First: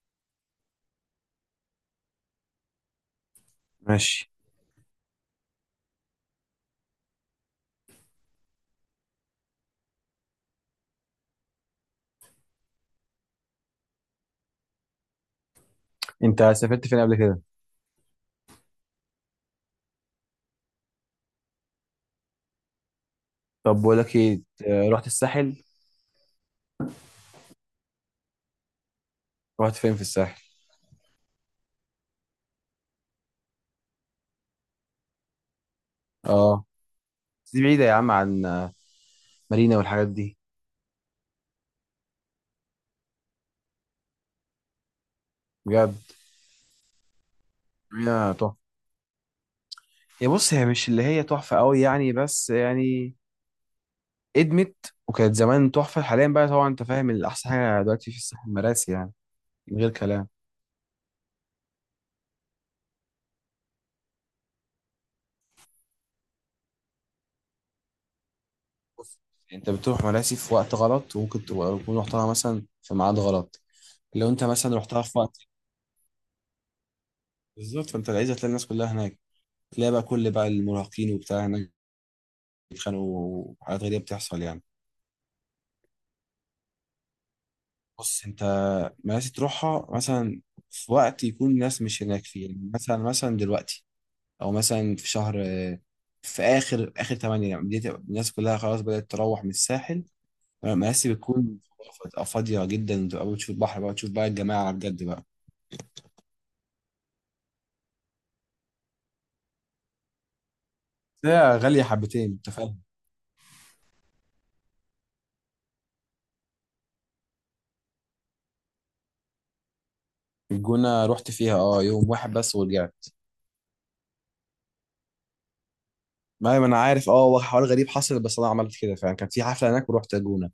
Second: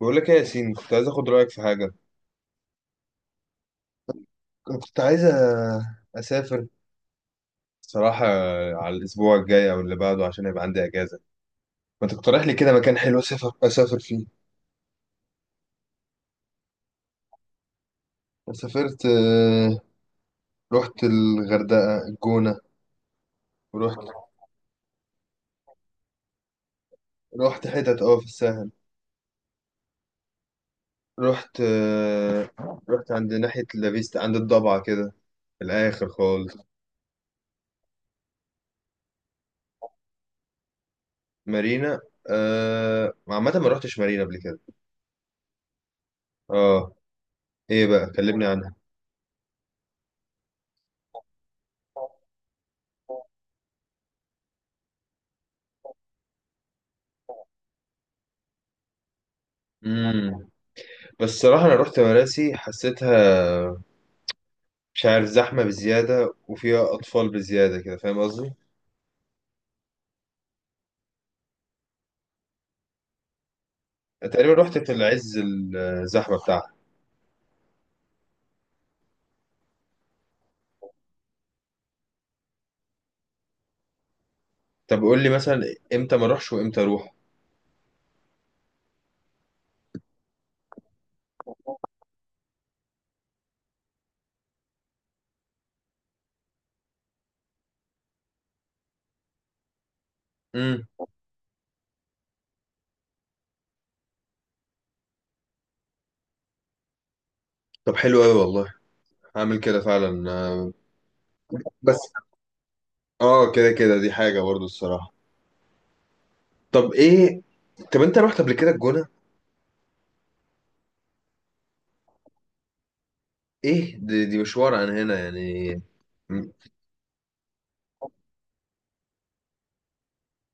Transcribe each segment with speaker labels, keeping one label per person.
Speaker 1: بقول لك ايه يا ياسين، كنت عايز اخد رايك في حاجه.
Speaker 2: ماشي.
Speaker 1: كنت عايز أ- اسافر صراحه على الاسبوع الجاي او اللي بعده عشان يبقى عندي اجازه. ما تقترح لي كده مكان حلو اسافر فيه؟
Speaker 2: انت سافرت فين قبل كده؟
Speaker 1: سافرت، رحت الغردقه، الجونه،
Speaker 2: طب بقول
Speaker 1: ورحت،
Speaker 2: لك ايه. رحت الساحل.
Speaker 1: رحت حتت في الساحل.
Speaker 2: رحت فين في الساحل؟
Speaker 1: رحت آه، رحت عند ناحيه لافيستا، عند الضبعه كده، في الاخر خالص.
Speaker 2: اه بس دي بعيده يا عم عن مارينا والحاجات دي.
Speaker 1: مارينا، عامه ما رحتش مارينا قبل كده.
Speaker 2: بجد؟
Speaker 1: اه، ايه بقى،
Speaker 2: مارينا
Speaker 1: كلمني
Speaker 2: تحفه. يا بص، هي مش اللي هي تحفه قوي يعني، بس يعني ادمت وكانت زمان تحفه. حاليا بقى طبعا انت فاهم الاحسن حاجه دلوقتي في الساحل مراسي يعني، من غير كلام.
Speaker 1: عنها. بس الصراحة أنا رحت مراسي، حسيتها، مش عارف، زحمة بزيادة وفيها أطفال بزيادة كده، فاهم قصدي؟
Speaker 2: بص، انت بتروح مراسي في وقت غلط، وممكن تبقى تكون رحتها مثلا في ميعاد غلط. لو
Speaker 1: أنا
Speaker 2: انت
Speaker 1: تقريبا
Speaker 2: مثلا
Speaker 1: رحت في
Speaker 2: رحتها في
Speaker 1: العز،
Speaker 2: وقت.
Speaker 1: الزحمة بتاعها.
Speaker 2: بالظبط، فانت العايز هتلاقي الناس كلها هناك، تلاقي بقى كل بقى المراهقين وبتاع هناك، بيتخانقوا وحاجات غريبة بتحصل يعني.
Speaker 1: طب قول لي مثلا إمتى ما أروحش وإمتى أروح؟
Speaker 2: بص انت، ماشي تروحها مثلا في وقت يكون الناس مش هناك فيه، يعني مثلا دلوقتي، او مثلا في شهر في اخر اخر 8، يعني بديت الناس كلها خلاص بدأت تروح من الساحل.
Speaker 1: امم
Speaker 2: مراسي بتكون، بتبقى فاضية جدا، وتبقى بتشوف البحر بقى، تشوف بقى الجماعة على بجد بقى.
Speaker 1: طب حلو أوي والله، هعمل كده فعلا.
Speaker 2: هي غالية
Speaker 1: بس
Speaker 2: حبتين انت فاهم.
Speaker 1: كده كده، دي حاجة برضو الصراحة. طب إيه، طب أنت رحت قبل كده الجونة؟
Speaker 2: الجونة رحت فيها اه يوم واحد بس ورجعت.
Speaker 1: إيه دي مشوار عن هنا يعني. مم.
Speaker 2: ما انا عارف، اه هو حوار غريب حصل، بس انا عملت كده فعلا، كان في حفلة هناك ورحت الجونة.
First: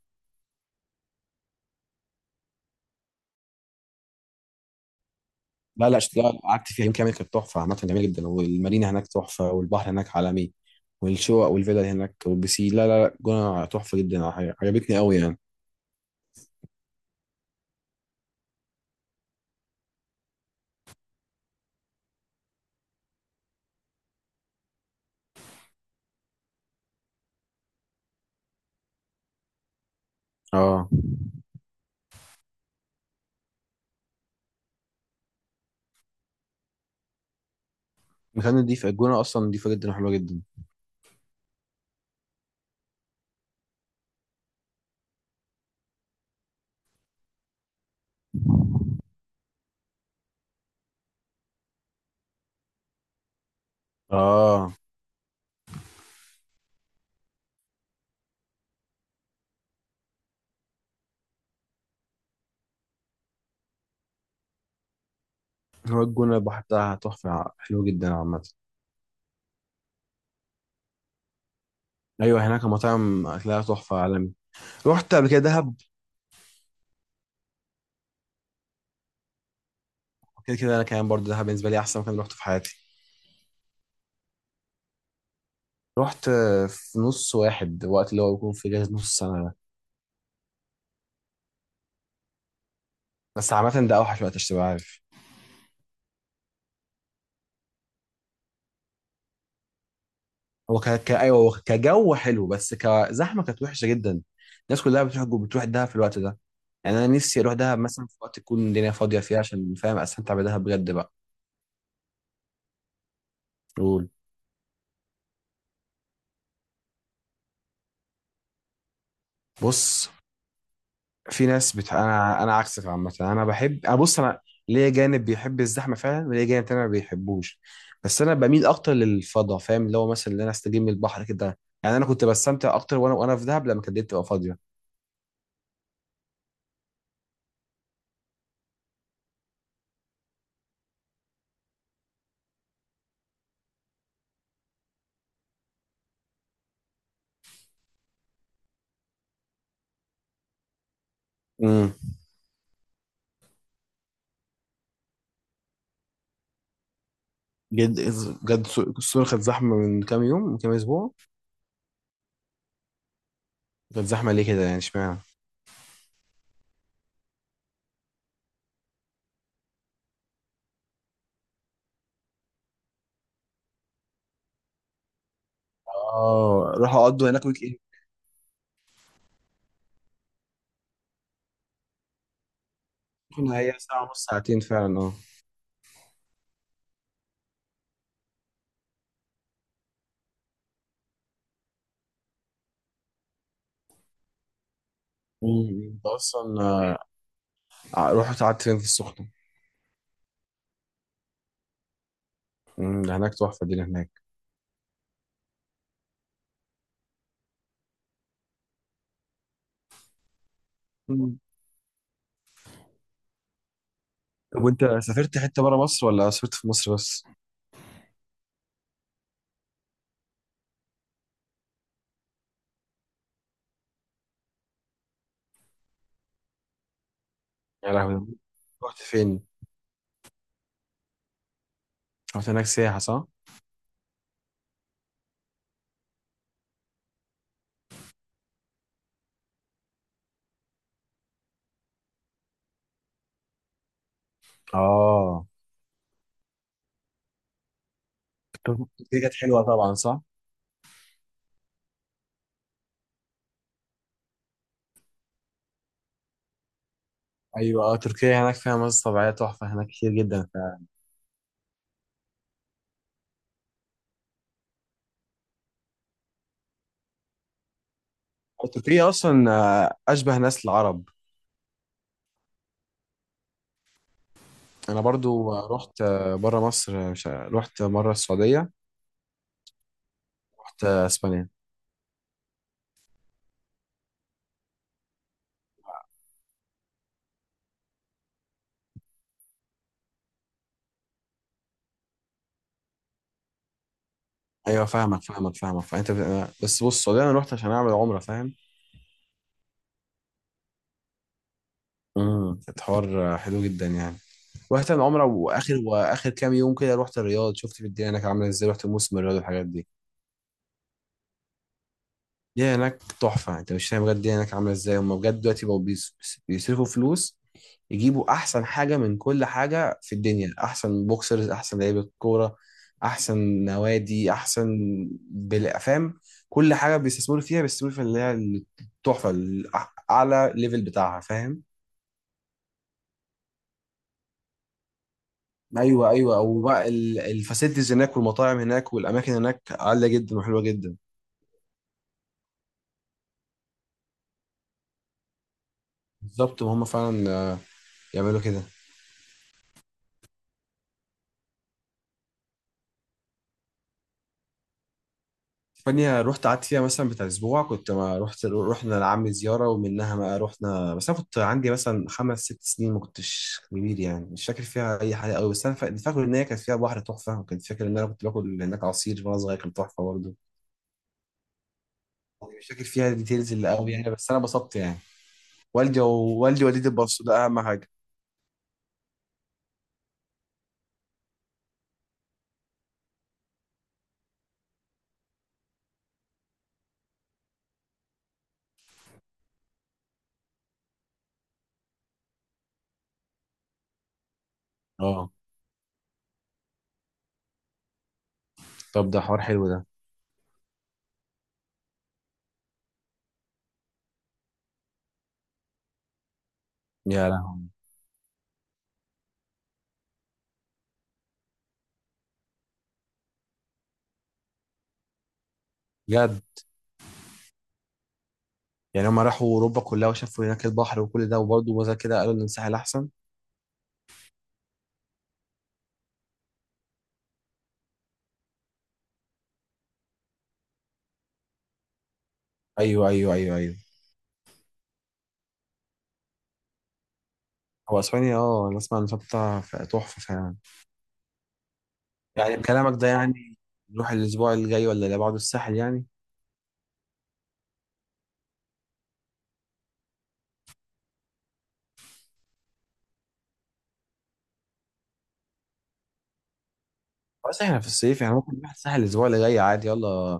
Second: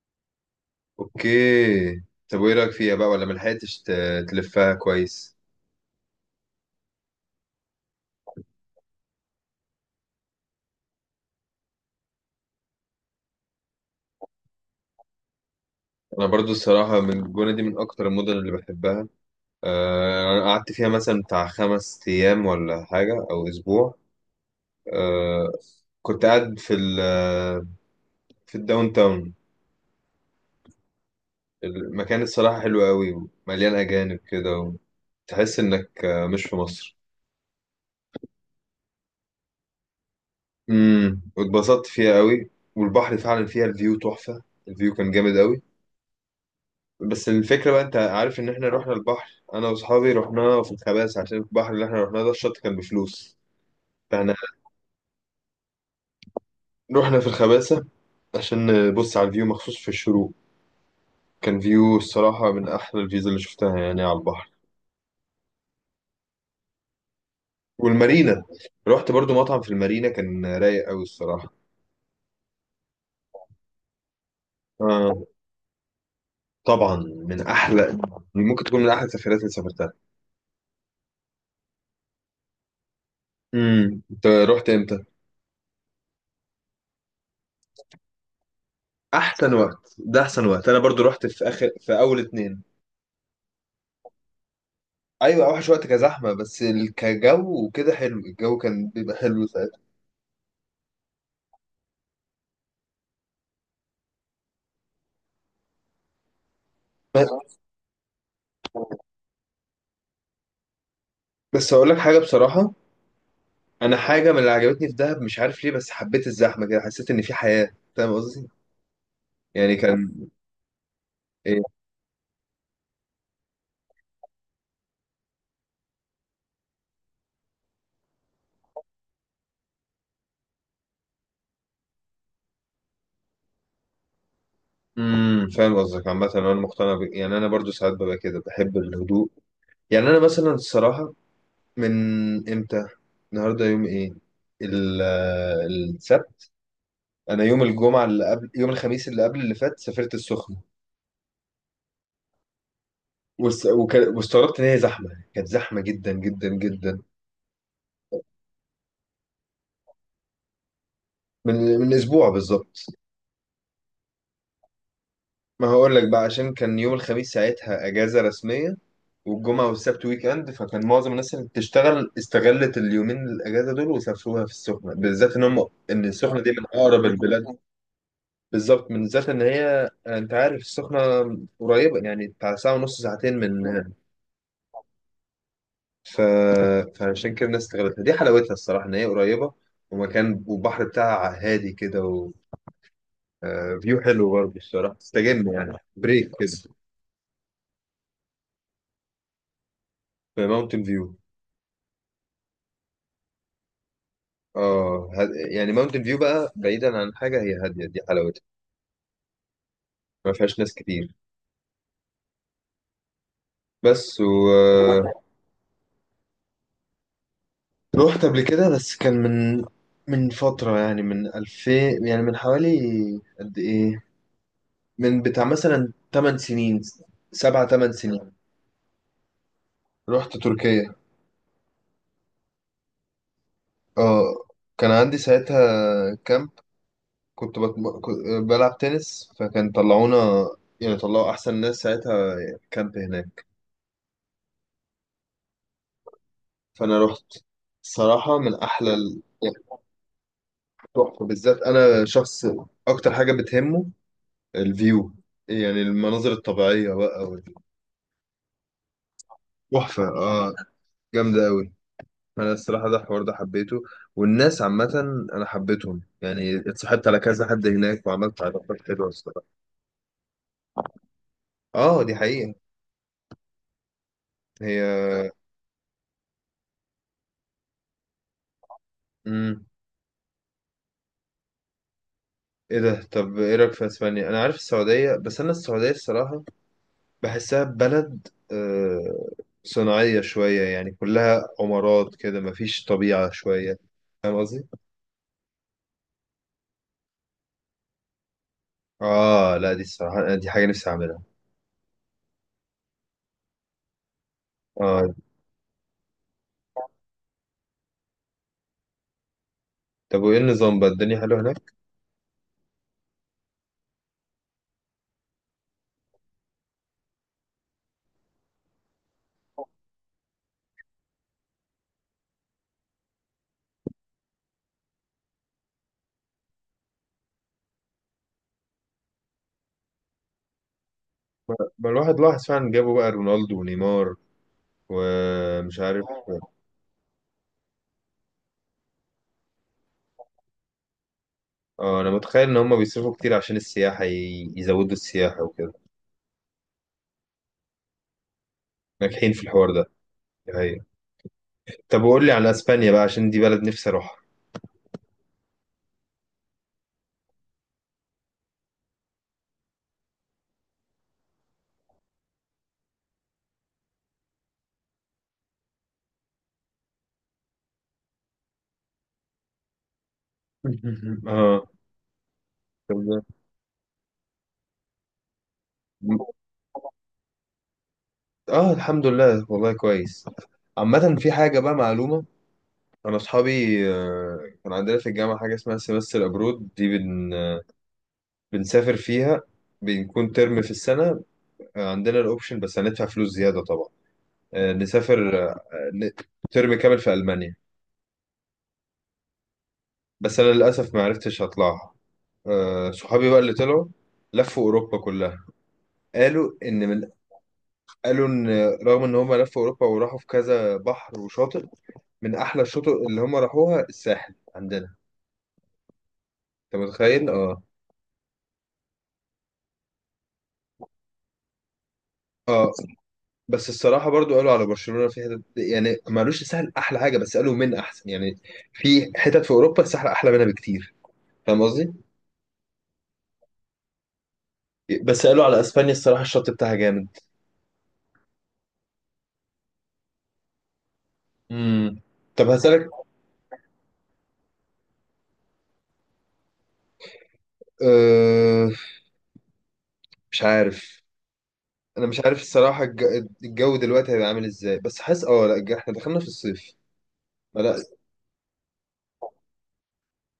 Speaker 1: أوكي، طب وإيه رأيك فيها بقى، ولا ملحقتش تلفها كويس؟
Speaker 2: لا لا لا، قعدت فيها يوم كامل، كانت تحفه عامه جميله جدا. والمارينا هناك تحفه، والبحر هناك عالمي، والشقق والفيلا اللي هناك والبسي. لا لا لا، الجونه تحفه جدا، عجبتني قوي يعني.
Speaker 1: انا برضو الصراحه، من الجونه دي، من اكتر المدن اللي بحبها. انا قعدت فيها مثلا بتاع خمس ايام ولا حاجه، او اسبوع. آه، كنت قاعد في الداون تاون.
Speaker 2: اه،
Speaker 1: المكان الصراحه حلو قوي، ومليان اجانب كده، وتحس انك مش في مصر.
Speaker 2: مكان نضيف الجونه، اصلا نضيفه جدا وحلوه جدا.
Speaker 1: واتبسطت فيها قوي، والبحر فعلا فيها الفيو تحفه، الفيو كان جامد قوي. بس الفكره بقى، انت عارف ان احنا رحنا البحر، انا واصحابي رحنا في الخباز، عشان البحر اللي احنا رحناه ده الشط كان بفلوس، فاحنا
Speaker 2: اه،
Speaker 1: رحنا في الخباسة عشان نبص على الفيو مخصوص في الشروق. كان فيو الصراحة من أحلى الفيوز اللي شفتها يعني على البحر.
Speaker 2: هو الجونه البحر بتاعها تحفه حلو جدا
Speaker 1: والمارينا،
Speaker 2: عامه.
Speaker 1: رحت برضو مطعم في المارينا كان رايق أوي الصراحة.
Speaker 2: ايوه، هناك المطاعم اكلها تحفه عالمي. رحت
Speaker 1: آه
Speaker 2: قبل كده دهب؟
Speaker 1: طبعا من أحلى، ممكن تكون من أحلى السفرات اللي سافرتها.
Speaker 2: كده كده انا كمان برضه دهب بالنسبه لي احسن مكان رحته في حياتي.
Speaker 1: أنت رحت إمتى؟
Speaker 2: رحت في نص واحد، وقت اللي هو بيكون في اجازه نص السنه
Speaker 1: أحسن
Speaker 2: ده.
Speaker 1: وقت ده، أحسن وقت. أنا برضو رحت في آخر، في أول اتنين.
Speaker 2: بس عامه ده اوحش وقت، عشان تبقى عارف.
Speaker 1: أيوة، أوحش وقت كزحمة، بس كجو وكده حلو، الجو كان بيبقى حلو ساعتها.
Speaker 2: هو ايوه، هو كجو حلو، بس كزحمه كانت وحشه جدا. الناس كلها بتروح دهب في الوقت ده. يعني انا
Speaker 1: بس
Speaker 2: نفسي اروح دهب مثلا في وقت تكون الدنيا فاضيه فيه، عشان فاهم استمتع بدهب بجد بقى.
Speaker 1: بس أقول لك حاجة بصراحة، انا
Speaker 2: قول.
Speaker 1: حاجه من اللي عجبتني في دهب، مش عارف ليه، بس حبيت الزحمه كده، حسيت ان في حياه، فاهم قصدي؟ يعني
Speaker 2: بص،
Speaker 1: كان.
Speaker 2: في
Speaker 1: إيه؟
Speaker 2: ناس انا عكسك. عامه انا بحب، انا بص، انا ليا جانب بيحب الزحمه فعلا، وليا جانب تاني ما بيحبوش. بس انا بميل اكتر للفضاء فاهم، اللي هو مثلا اللي انا استجم من البحر كده يعني، انا كنت بستمتع اكتر وانا في دهب لما كانت الدنيا تبقى فاضيه.
Speaker 1: فاهم قصدك. عامه انا مقتنع يعني انا برضو ساعات ببقى كده بحب الهدوء. يعني انا مثلا الصراحه، من امتى، النهارده يوم ايه، ال... السبت، انا يوم الجمعه اللي قبل، يوم الخميس اللي قبل اللي فات، سافرت السخنه.
Speaker 2: امم.
Speaker 1: واستغربت ان هي زحمه، كانت زحمه جدا جدا جدا.
Speaker 2: جد، بجد، الصور كانت زحمه من كام يوم من كام اسبوع.
Speaker 1: من اسبوع بالظبط.
Speaker 2: ده الزحمة ليه كده يعني، اشمعنى؟
Speaker 1: ما هقول لك بقى، عشان كان يوم الخميس ساعتها اجازه رسميه، والجمعه والسبت ويك اند، فكان معظم الناس اللي بتشتغل استغلت اليومين الاجازه دول وسافروها في السخنه، بالذات ان هم، ان السخنه دي من
Speaker 2: اه، راح
Speaker 1: اقرب
Speaker 2: اقضوا
Speaker 1: البلاد.
Speaker 2: هناك ويك اند.
Speaker 1: بالظبط، من ذات ان هي، انت عارف السخنه قريبه، يعني بتاع ساعه ونص، ساعتين
Speaker 2: كنا
Speaker 1: من
Speaker 2: هي ساعة ونص ساعتين فعلا، اه.
Speaker 1: ف... فعشان كده الناس استغلتها. دي حلاوتها الصراحه ان هي قريبه، ومكان، والبحر بتاعها هادي كده فيو حلو برضه الصراحه، تستجم يعني،
Speaker 2: مم. ده
Speaker 1: بريك كده.
Speaker 2: أصلا رحت قعدت فين في السخنة؟
Speaker 1: في ماونتن فيو.
Speaker 2: مم، ده هناك تحفة دي اللي هناك.
Speaker 1: اه، يعني ماونتن فيو بقى بعيدا عن حاجة، هي هادية، دي حلاوتها، ما فيهاش ناس كتير.
Speaker 2: مم.
Speaker 1: بس.
Speaker 2: طب وانت سافرت حته بره مصر ولا سافرت في مصر بس؟
Speaker 1: رحت قبل كده، بس كان من فترة، يعني من 2000، يعني من حوالي، قد ايه، من بتاع مثلا 8 سنين، سبعة 8
Speaker 2: يا لهوي،
Speaker 1: سنين.
Speaker 2: رحت فين؟
Speaker 1: رحت تركيا.
Speaker 2: رحت هناك سياحة صح؟
Speaker 1: اه، كان عندي ساعتها كامب، كنت بلعب تنس، فكان طلعونا، يعني طلعوا احسن ناس ساعتها كامب هناك،
Speaker 2: اه.
Speaker 1: فانا رحت. الصراحة من احلى
Speaker 2: تركيا كانت حلوة طبعا صح؟
Speaker 1: تحفة، بالذات أنا شخص أكتر حاجة بتهمه الفيو، يعني المناظر الطبيعية بقى
Speaker 2: ايوه اه، تركيا هناك فيها مناظر طبيعية تحفة هناك
Speaker 1: تحفة،
Speaker 2: كتير جدا
Speaker 1: جامدة أوي. أنا الصراحة ده الحوار ده حبيته، والناس عامة أنا حبيتهم، يعني اتصاحبت على كذا حد هناك، وعملت علاقات حلوة
Speaker 2: تركيا اصلا
Speaker 1: الصراحة.
Speaker 2: اشبه ناس العرب.
Speaker 1: آه، دي حقيقة.
Speaker 2: انا
Speaker 1: هي.
Speaker 2: برضو رحت بره مصر، رحت مرة السعودية.
Speaker 1: مم.
Speaker 2: رحت اسبانيا.
Speaker 1: إيه ده؟ طب إيه رأيك في أسبانيا؟ أنا عارف السعودية، بس أنا السعودية الصراحة بحسها بلد صناعية شوية، يعني كلها عمارات كده، مفيش طبيعة شوية، فاهم قصدي؟
Speaker 2: ايوه فاهمك فاهمك فاهمك، بس بص، والله انا رحت عشان اعمل عمره فاهم.
Speaker 1: اه لا، دي الصراحة دي حاجة نفسي اعملها.
Speaker 2: امم، الحوار حلو جدا يعني. رحت
Speaker 1: اه،
Speaker 2: العمره، واخر كام يوم كده رحت الرياض، شفت في الدنيا هناك عامله ازاي، رحت موسم الرياض والحاجات دي.
Speaker 1: طب وايه النظام بقى، الدنيا حلوة هناك؟
Speaker 2: الدنيا هناك تحفه، انت مش فاهم بجد الدنيا هناك عامله ازاي. هم بجد دلوقتي بقوا بيصرفوا فلوس، يجيبوا احسن حاجه من كل حاجه في الدنيا، احسن بوكسرز، احسن لعيبه كوره، احسن نوادي، احسن فاهم، كل حاجه بيستثمروا فيها، بيستثمروا في اللي هي التحفه، اعلى ليفل بتاعها فاهم.
Speaker 1: بقى الواحد لاحظ فعلا، جابوا بقى رونالدو ونيمار ومش عارف.
Speaker 2: ايوه ايوه، وبقى الفاسيلتيز هناك والمطاعم هناك والاماكن هناك عاليه جدا وحلوه جدا.
Speaker 1: اه، انا متخيل ان هم بيصرفوا كتير عشان السياحة، يزودوا السياحة وكده.
Speaker 2: بالظبط، وهم فعلا يعملوا كده.
Speaker 1: ناجحين في الحوار ده، دي حقيقة. طب وقول لي على اسبانيا بقى، عشان دي بلد نفسي اروحها.
Speaker 2: اسبانيا رحت قعدت فيها مثلا بتاع اسبوع، كنت ما رحت، رحنا لعمي زياره ومنها ما رحنا. بس انا كنت عندي مثلا 5 6 سنين، ما كنتش كبير يعني، مش فاكر فيها اي حاجه قوي. بس انا فاكر ان هي كانت فيها بحر تحفه، وكنت فاكر ان انا كنت باكل هناك عصير وانا صغير كان تحفه برضه.
Speaker 1: اه،
Speaker 2: يعني مش فاكر فيها
Speaker 1: طب-
Speaker 2: ديتيلز اللي قوي يعني، بس انا انبسطت يعني. والدي ووالدتي اتبسطوا، ده اهم حاجه.
Speaker 1: اه الحمد لله والله كويس. عامة في حاجة بقى معلومة، أنا أصحابي، كان عندنا في الجامعة حاجة اسمها سيمستر أبرود دي، بنسافر فيها، بنكون ترم في السنة، عندنا الأوبشن، بس هندفع فلوس زيادة طبعا، آه،
Speaker 2: اه.
Speaker 1: نسافر آه، ن- ترم كامل في ألمانيا.
Speaker 2: طب ده حوار حلو ده.
Speaker 1: بس أنا للأسف ما عرفتش أطلعها. صحابي بقى اللي طلعوا، لفوا أوروبا كلها. قالوا إن من
Speaker 2: يا لهوي،
Speaker 1: قالوا إن، رغم إن هم لفوا أوروبا وراحوا في كذا بحر وشاطئ، من أحلى الشطوط اللي هم راحوها الساحل عندنا.
Speaker 2: بجد؟
Speaker 1: أنت متخيل؟ آه.
Speaker 2: يعني هما راحوا اوروبا كلها وشافوا هناك البحر وكل ده، وبرضه وزي كده قالوا ان
Speaker 1: آه،
Speaker 2: الساحل احسن.
Speaker 1: بس الصراحة برضو قالوا على برشلونة في حتت، يعني ما قالوش السهل أحلى حاجة، بس قالوا من أحسن يعني. في حتت في أوروبا السهل أحلى منها بكتير، فاهم قصدي؟
Speaker 2: ايوه ايوه ايوه ايوه.
Speaker 1: بس قالوا على أسبانيا الصراحة الشط بتاعها جامد.
Speaker 2: هو اسبانيا اه، انا اسمع ان شطة تحفة فعلا.
Speaker 1: امم طب
Speaker 2: يعني
Speaker 1: هسألك.
Speaker 2: بكلامك ده يعني، نروح الاسبوع اللي جاي ولا اللي بعده الساحل يعني؟
Speaker 1: أه، مش عارف، أنا مش عارف الصراحة، الجو دلوقتي هيبقى عامل إزاي، بس حاسس لا، إحنا دخلنا في الصيف. ما
Speaker 2: بس
Speaker 1: لا،
Speaker 2: احنا في الصيف يعني، ممكن نروح الساحل الاسبوع اللي جاي عادي، يلا.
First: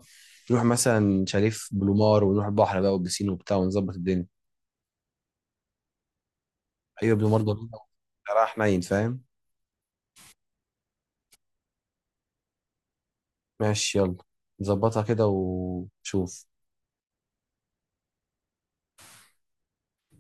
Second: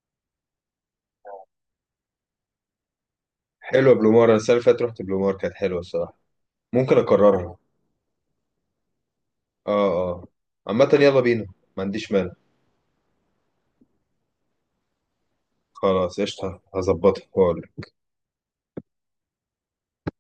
Speaker 2: نروح مثلا شاليه بلومار، ونروح البحر بقى والبسين وبتاع،
Speaker 1: حلوة
Speaker 2: ونظبط الدنيا.
Speaker 1: بلومار، أنا السنة اللي فاتت رحت بلومار، كانت حلوة الصراحة، ممكن
Speaker 2: ايوه، بلومار
Speaker 1: أكررها.
Speaker 2: ضروري. راح نايم فاهم.
Speaker 1: أه أه، عامة يلا بينا، ما عنديش مانع.
Speaker 2: ماشي يلا، نظبطها كده
Speaker 1: خلاص
Speaker 2: وشوف.
Speaker 1: قشطة، هظبطها.